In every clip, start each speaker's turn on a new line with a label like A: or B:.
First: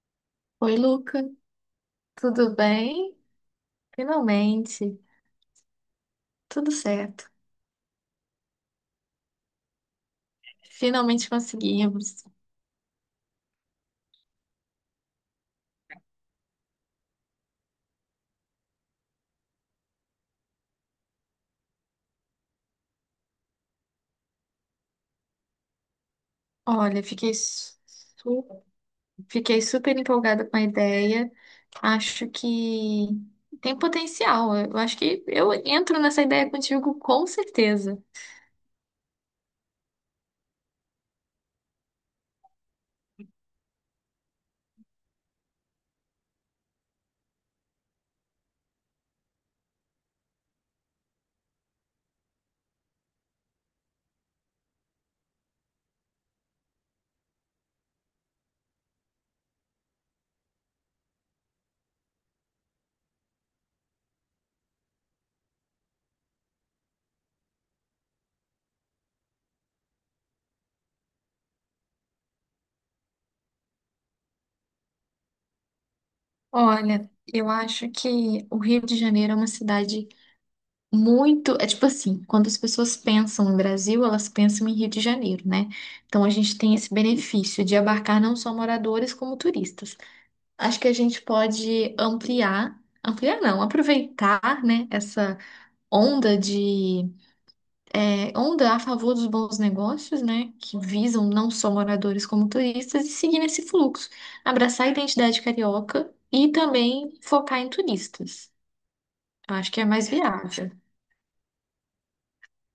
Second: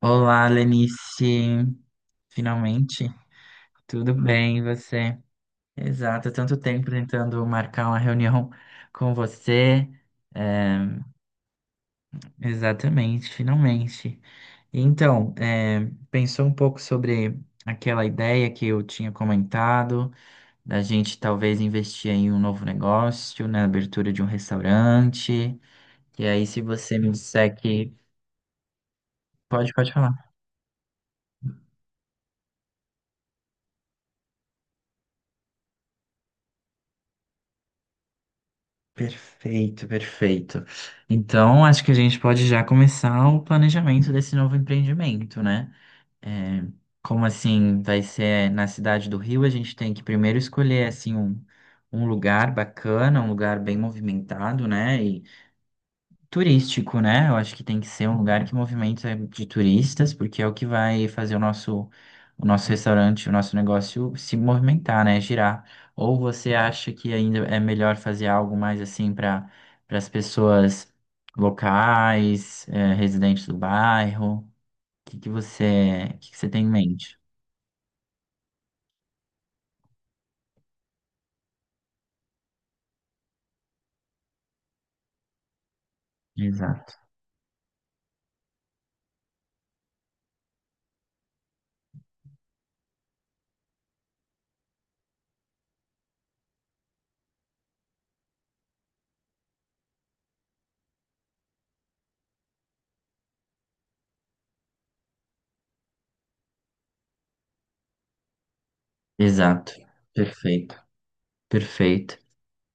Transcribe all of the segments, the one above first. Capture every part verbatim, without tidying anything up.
A: Olá,
B: Oi, Luca,
A: Lenice.
B: tudo
A: Finalmente,
B: bem?
A: tudo bem, e
B: Finalmente,
A: você? Exato, tanto
B: tudo
A: tempo
B: certo.
A: tentando marcar uma reunião com você. É,
B: Finalmente conseguimos.
A: exatamente, finalmente. Então, é, pensou um pouco sobre aquela ideia que eu tinha comentado, da gente talvez investir em um novo negócio, na abertura de um restaurante. E aí, se você
B: Olha,
A: me
B: fiquei,
A: disser
B: su-
A: que.
B: fiquei
A: Pode, pode
B: super
A: falar.
B: empolgada com a ideia. Acho que tem potencial. Eu acho que eu entro nessa ideia contigo com certeza.
A: Perfeito, perfeito. Então, acho que a gente pode já começar o planejamento desse novo empreendimento, né? É, como assim vai ser na cidade do Rio, a gente tem que primeiro escolher assim um, um lugar bacana, um lugar bem movimentado, né? Turístico, né? Eu acho que tem que ser um lugar que movimenta de turistas, porque é o que vai fazer o nosso, o nosso restaurante, o nosso negócio se movimentar, né? Girar. Ou você acha que ainda é melhor fazer algo mais assim para para as pessoas locais, eh, residentes do bairro? O que que você, o que que você tem em
B: Olha,
A: mente?
B: eu acho que o Rio de Janeiro é uma cidade muito, é tipo assim, quando as pessoas pensam em Brasil, elas pensam em Rio de Janeiro, né? Então a gente tem esse
A: Exato.
B: benefício de abarcar não só moradores como turistas. Acho que a gente pode ampliar, ampliar não, aproveitar, né, essa onda de, é, onda a favor dos bons negócios, né, que visam não só moradores como turistas e seguir nesse fluxo, abraçar a identidade carioca e também focar em turistas. Eu acho
A: Exato.
B: que é mais viável.
A: Perfeito. Perfeito.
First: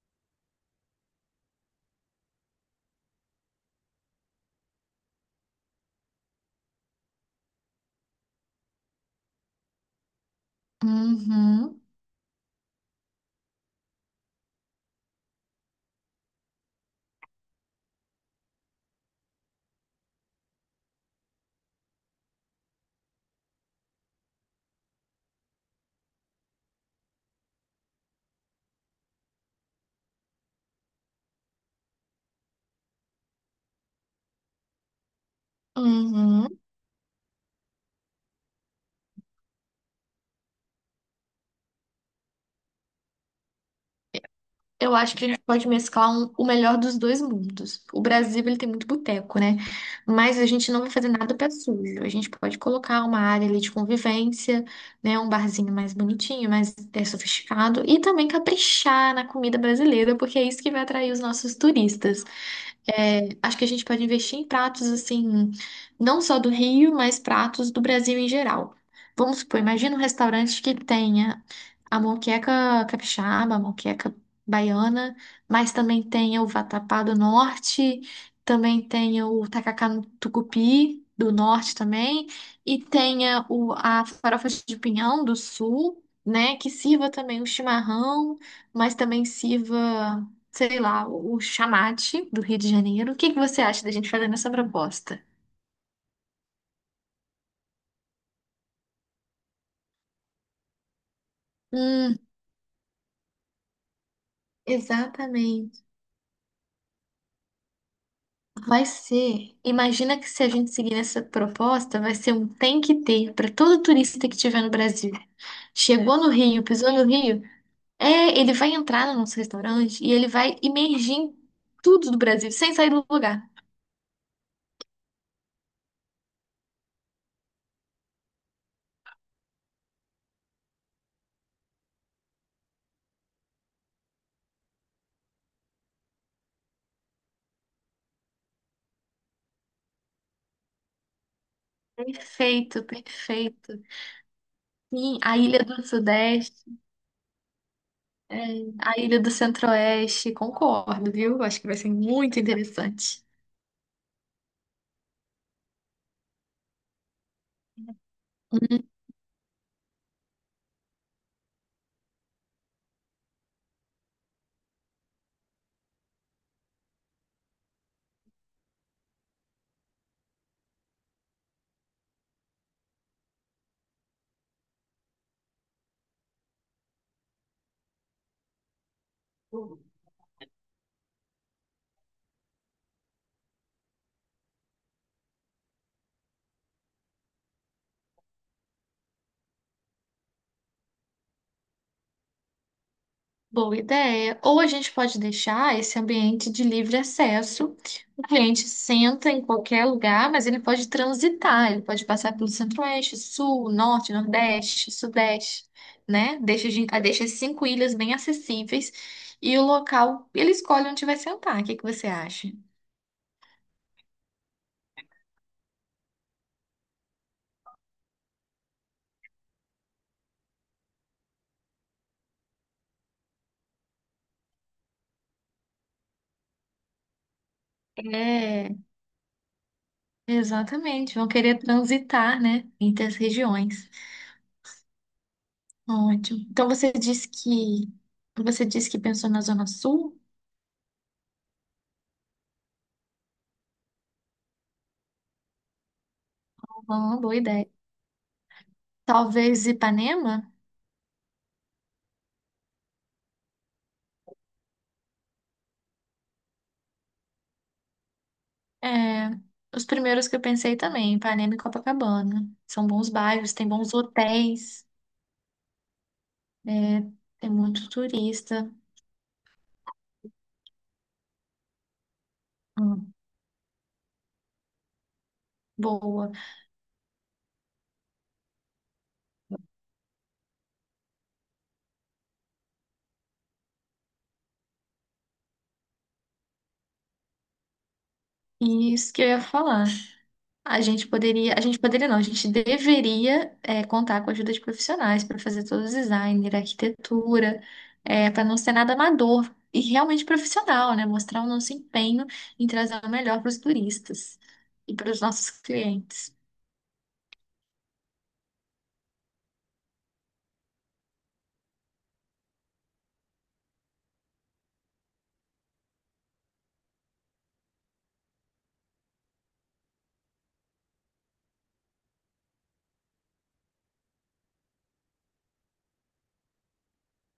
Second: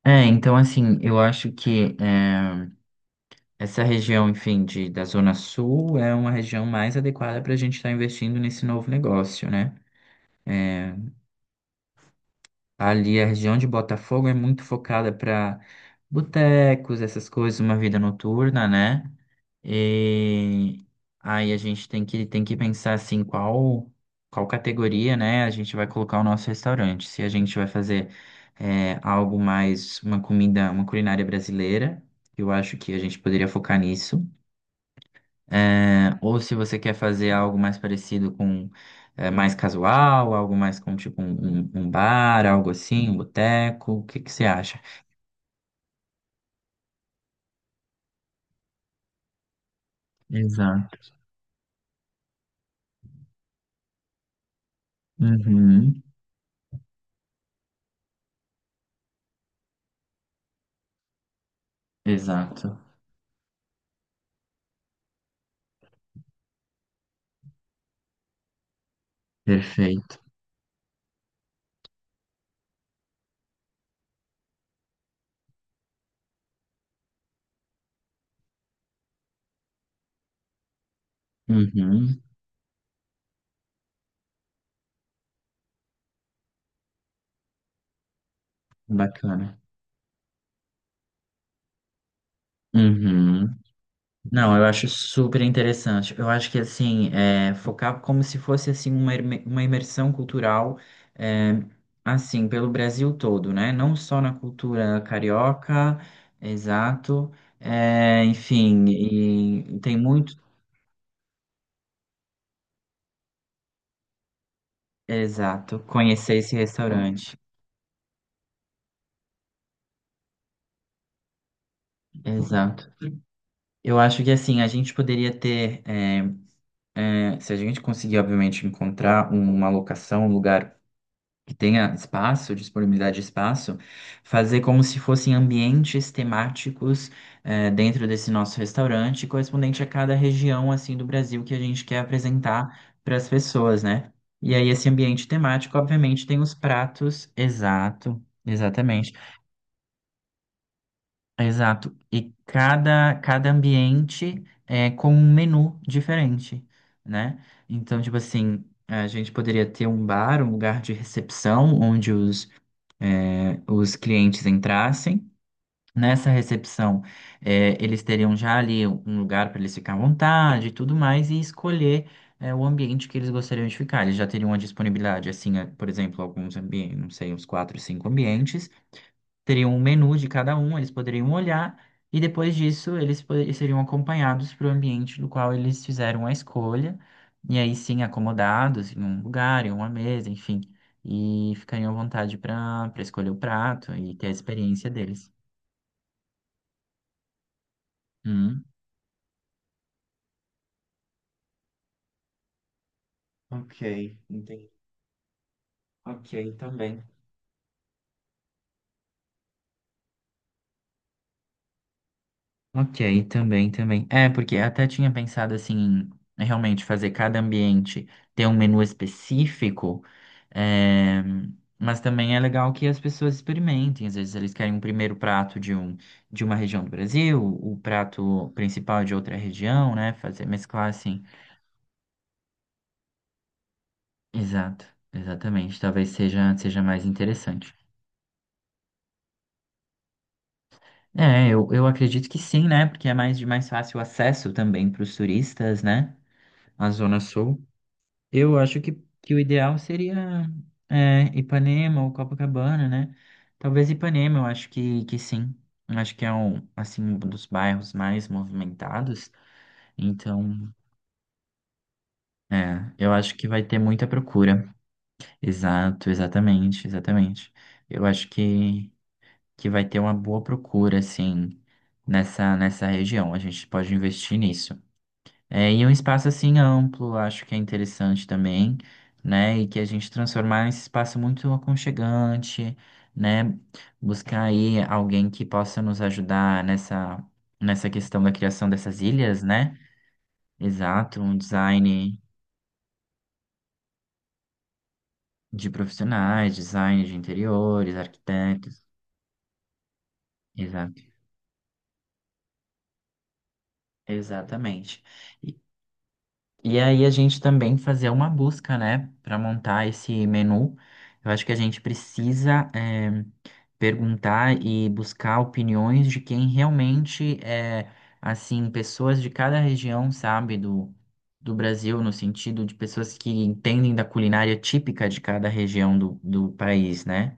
A: É, então assim, eu acho que eh, essa região, enfim, de, da Zona Sul é uma região mais adequada para a gente estar investindo nesse novo negócio, né? É,
B: Uhum.
A: ali a região de Botafogo é muito focada para botecos, essas coisas, uma vida noturna, né? E aí a gente tem que, tem que pensar assim, qual, qual categoria, né, a gente vai colocar o nosso restaurante. Se a gente vai fazer é, algo mais, uma comida, uma culinária brasileira, eu acho que a gente poderia focar nisso. É, ou
B: Uhum.
A: se você quer fazer algo mais parecido com é, mais casual, algo mais com tipo um, um- um bar, algo assim, um boteco, o que que você acha?
B: Eu acho que a gente pode mesclar um- o melhor dos dois mundos. O Brasil, ele tem muito boteco, né? Mas a gente não vai fazer
A: Exato.
B: nada pé sujo. A gente pode colocar uma área ali de convivência, né? Um barzinho mais
A: Uhum.
B: bonitinho, mais é, sofisticado. E também caprichar na comida brasileira, porque é isso que vai atrair os nossos turistas.
A: Exato.
B: É, acho que a gente pode investir em pratos, assim, não só do Rio, mas pratos do Brasil em geral. Vamos supor, imagina um
A: Perfeito.
B: restaurante que tenha a moqueca capixaba, a moqueca baiana, mas também tem o vatapá do norte, também tem o tacacá no tucupi do norte
A: Uhum.
B: também, e tenha o, a farofa de pinhão do sul, né, que sirva também o chimarrão, mas também
A: Bacana.
B: sirva, sei lá, o chamate do Rio de Janeiro. O que que
A: Uhum.
B: você acha da gente fazer nessa
A: Não, eu acho
B: proposta?
A: super interessante. Eu acho que assim, é, focar como se fosse assim uma, imer- uma imersão cultural, é,
B: Hum,
A: assim, pelo Brasil todo, né? Não só na cultura
B: exatamente.
A: carioca, exato. É, enfim,
B: Vai ser.
A: e tem
B: Imagina que
A: muito,
B: se a gente seguir nessa proposta, vai ser um tem que ter para todo turista que estiver no Brasil.
A: exato,
B: Chegou no
A: conhecer esse
B: Rio, pisou no
A: restaurante,
B: Rio, é, ele vai entrar no nosso restaurante e ele vai imergir em tudo do Brasil, sem sair
A: exato.
B: do lugar.
A: Eu acho que assim, a gente poderia ter, é, é, se a gente conseguir, obviamente, encontrar uma locação, um lugar que tenha espaço, disponibilidade de espaço, fazer como se fossem ambientes temáticos eh, dentro desse nosso restaurante, correspondente a cada região assim do Brasil que a gente quer
B: Perfeito,
A: apresentar para as
B: perfeito.
A: pessoas, né? E aí esse
B: Sim,
A: ambiente
B: a Ilha
A: temático,
B: do
A: obviamente, tem os
B: Sudeste,
A: pratos, exato,
B: é, a
A: exatamente,
B: Ilha do Centro-Oeste, concordo, viu? Acho que vai ser
A: exato, e
B: muito
A: cada
B: interessante.
A: cada ambiente é com um menu diferente, né? Então, tipo assim, a gente poderia ter um bar, um lugar de recepção, onde os eh, os clientes entrassem. Nessa recepção, eh, eles teriam já ali um lugar para eles ficar à vontade e tudo mais, e escolher, eh, o ambiente que eles gostariam de ficar. Eles já teriam a disponibilidade, assim, eh, por exemplo, alguns ambientes, não sei, uns quatro, cinco ambientes teriam um menu de cada um, eles poderiam olhar, e depois disso eles po- eles seriam acompanhados para o ambiente do qual eles fizeram a escolha, e aí sim acomodados em um lugar, em uma mesa, enfim, e ficariam à vontade para para escolher o
B: Boa
A: prato e ter a
B: ideia. Ou a
A: experiência
B: gente pode
A: deles.
B: deixar esse ambiente de livre acesso. O
A: Hum.
B: cliente senta em qualquer lugar, mas ele pode transitar, ele pode passar pelo centro-oeste, sul,
A: Ok,
B: norte,
A: entendi.
B: nordeste, sudeste, né?
A: Ok,
B: Deixa, a gen- ah,
A: também.
B: deixa as cinco ilhas bem acessíveis e o local, ele escolhe onde vai sentar. O que que você acha?
A: Ok, também, também. É, porque até tinha pensado assim, em realmente fazer cada ambiente ter um menu específico, eh, mas também é legal que as pessoas experimentem. Às vezes eles querem um primeiro prato de um, de uma região do Brasil, o prato
B: É,
A: principal de outra região, né? Fazer mesclar
B: Exatamente,
A: assim.
B: vão querer transitar, né, entre as regiões.
A: Exato, exatamente. Talvez
B: Ótimo.
A: seja,
B: Então
A: seja
B: você
A: mais
B: disse
A: interessante.
B: que você disse que pensou na Zona Sul?
A: É, eu, eu acredito que sim, né? Porque é mais de mais fácil acesso também para os turistas, né? A Zona
B: Uma boa
A: Sul.
B: ideia.
A: Eu acho que, que o
B: Talvez
A: ideal
B: Ipanema?
A: seria é, Ipanema ou Copacabana, né? Talvez Ipanema, eu acho que, que sim. Eu acho que é um, assim, um dos bairros mais
B: É,
A: movimentados.
B: os primeiros que eu
A: Então,
B: pensei também, Ipanema e Copacabana. São
A: é,
B: bons
A: eu acho que
B: bairros,
A: vai
B: tem
A: ter
B: bons
A: muita procura.
B: hotéis,
A: Exato, exatamente,
B: é, tem
A: exatamente.
B: muito
A: Eu acho
B: turista.
A: que, que vai ter uma boa procura, assim, nessa, nessa
B: Hum,
A: região. A gente pode investir nisso. É, e um espaço
B: boa.
A: assim amplo, acho que é interessante também, né? E que a gente transformar esse espaço muito aconchegante, né? Buscar aí alguém que possa nos ajudar nessa, nessa questão da criação
B: E
A: dessas
B: isso que eu ia
A: ilhas, né?
B: falar. A gente
A: Exato, um
B: poderia, a gente poderia não,
A: design
B: a gente deveria é, contar com a ajuda de profissionais para fazer
A: de
B: todo o design,
A: profissionais, design de
B: arquitetura,
A: interiores,
B: para não ser
A: arquitetos.
B: nada amador e realmente profissional,
A: Exato.
B: né? Mostrar o nosso empenho em trazer o melhor para os turistas e
A: Exatamente.
B: para os nossos clientes.
A: E aí a gente também fazer uma busca, né, para montar esse menu. Eu acho que a gente precisa eh, perguntar e buscar opiniões de quem realmente é, assim, pessoas de cada região, sabe, do, do Brasil, no sentido de pessoas que entendem da culinária típica de cada região do, do país, né?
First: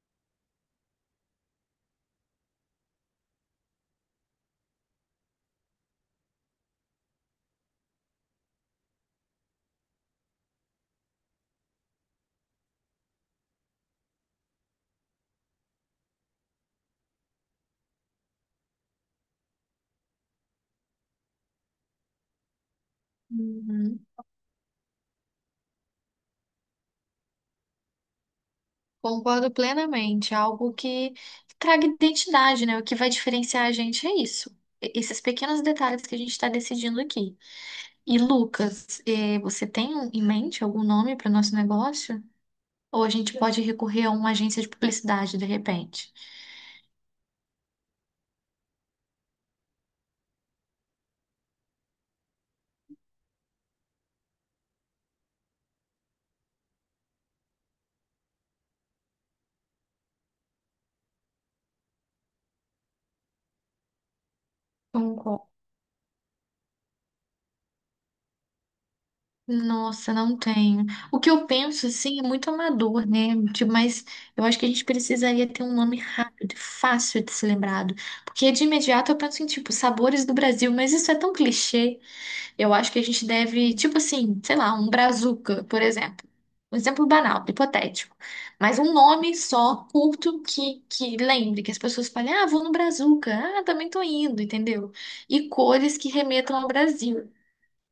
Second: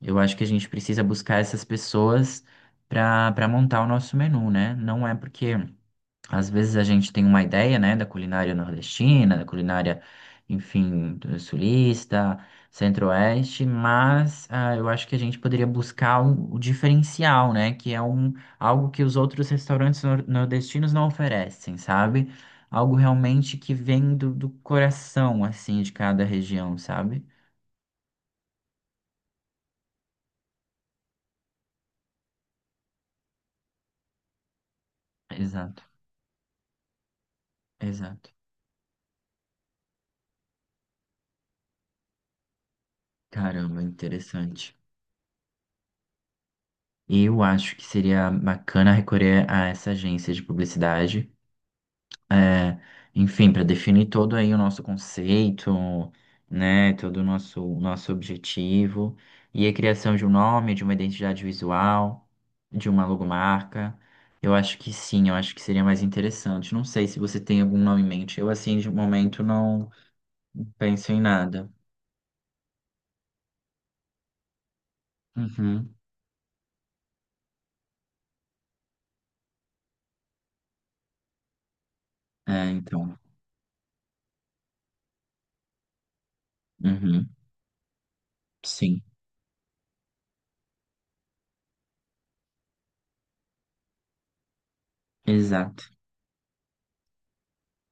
A: Eu acho que a gente precisa buscar essas pessoas para para montar o nosso menu, né? Não é porque às vezes a gente tem uma ideia, né, da culinária nordestina, da culinária, enfim, do sulista, centro-oeste, mas ah, eu acho que a gente poderia buscar um- o diferencial, né, que é um, algo que os outros restaurantes nor- nordestinos não oferecem, sabe? Algo realmente que
B: Uhum.
A: vem do, do coração, assim, de cada região, sabe?
B: Concordo plenamente. Algo que traga identidade, né? O que vai diferenciar a gente é isso. E- Esses pequenos
A: Exato,
B: detalhes que a gente está decidindo aqui. E
A: exato.
B: Lucas, eh, você tem um, em mente algum nome para o nosso negócio? Ou a gente pode
A: Caramba,
B: recorrer a uma agência de
A: interessante.
B: publicidade de repente?
A: Eu acho que seria bacana recorrer a essa agência de publicidade. É, enfim, para definir todo aí o nosso conceito, né, todo o nosso, nosso objetivo, e a criação de um nome, de uma identidade visual, de uma logomarca, eu acho que sim, eu
B: Concordo.
A: acho que seria mais interessante. Não sei se você tem algum nome em mente, eu assim, de momento, não
B: Nossa, não tenho.
A: penso
B: O
A: em
B: que eu
A: nada.
B: penso, assim, é muito amador, né? Tipo, mas eu acho que a gente precisaria ter um
A: Uhum.
B: nome rápido e fácil de ser lembrado. Porque de imediato eu penso em, tipo, sabores do Brasil, mas isso é tão clichê.
A: É,
B: Eu acho que a
A: então,
B: gente deve, tipo assim, sei lá, um brazuca, por exemplo. Um exemplo
A: uhum.
B: banal, hipotético. Mas um
A: Sim,
B: nome só, curto, que, que lembre, que as pessoas falem, ah, vou no brazuca, ah, também tô indo, entendeu? E
A: exato.
B: cores que remetam ao Brasil.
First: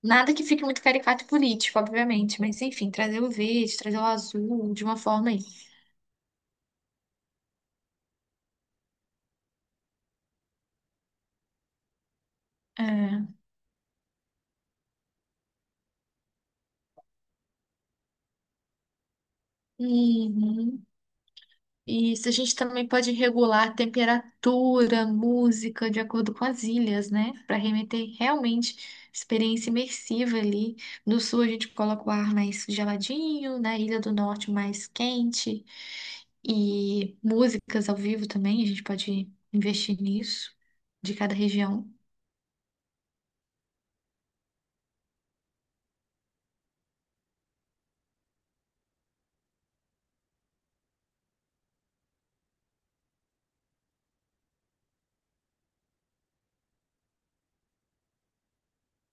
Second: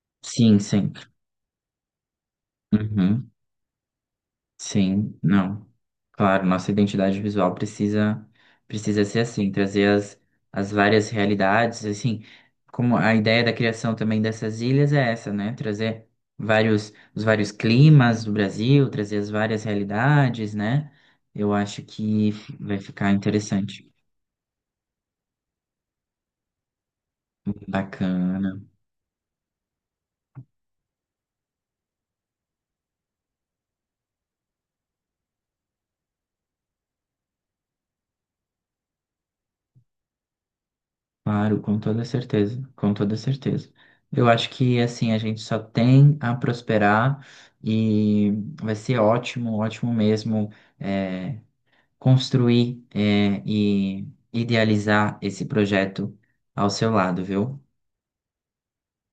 B: Nada que
A: Sim,
B: fique muito
A: sempre.
B: caricato e político, obviamente, mas enfim, trazer o
A: Uhum.
B: verde, trazer o azul de uma
A: Sim,
B: forma aí.
A: não. Claro, nossa identidade visual precisa precisa ser assim, trazer as, as várias realidades, assim, como a
B: É.
A: ideia da criação também dessas ilhas é essa, né? Trazer vários os vários climas do Brasil, trazer as várias realidades,
B: Uhum.
A: né? Eu acho
B: Isso,
A: que
B: a gente
A: fi- vai
B: também
A: ficar
B: pode regular a
A: interessante.
B: temperatura, música, de acordo com as ilhas, né? Para remeter
A: Bacana.
B: realmente experiência imersiva ali. No sul a gente coloca o ar mais geladinho, na Ilha do Norte mais quente. E músicas ao vivo também, a gente pode investir nisso, de cada
A: Claro, com
B: região.
A: toda certeza, com toda certeza. Eu acho que assim a gente só tem a prosperar e vai ser ótimo, ótimo mesmo é, construir é, e idealizar esse projeto ao seu lado, viu?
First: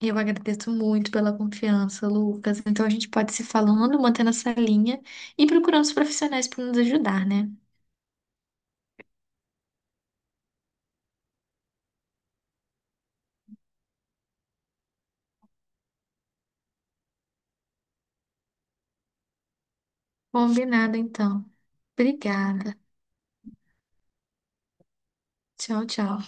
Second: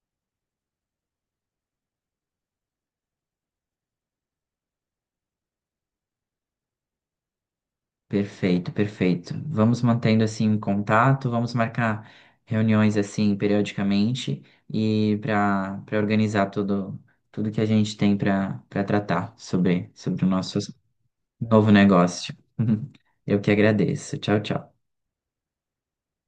B: Eu agradeço muito pela confiança, Lucas. Então a gente pode se falando, mantendo essa linha e procurando os profissionais para nos ajudar, né?
A: Perfeito, perfeito. Vamos mantendo assim um contato, vamos marcar reuniões assim periodicamente e para para organizar tudo tudo que a gente tem para para tratar sobre sobre o nosso
B: Combinado, então.
A: novo negócio.
B: Obrigada.
A: Eu que agradeço. Tchau, tchau.
B: Tchau, tchau.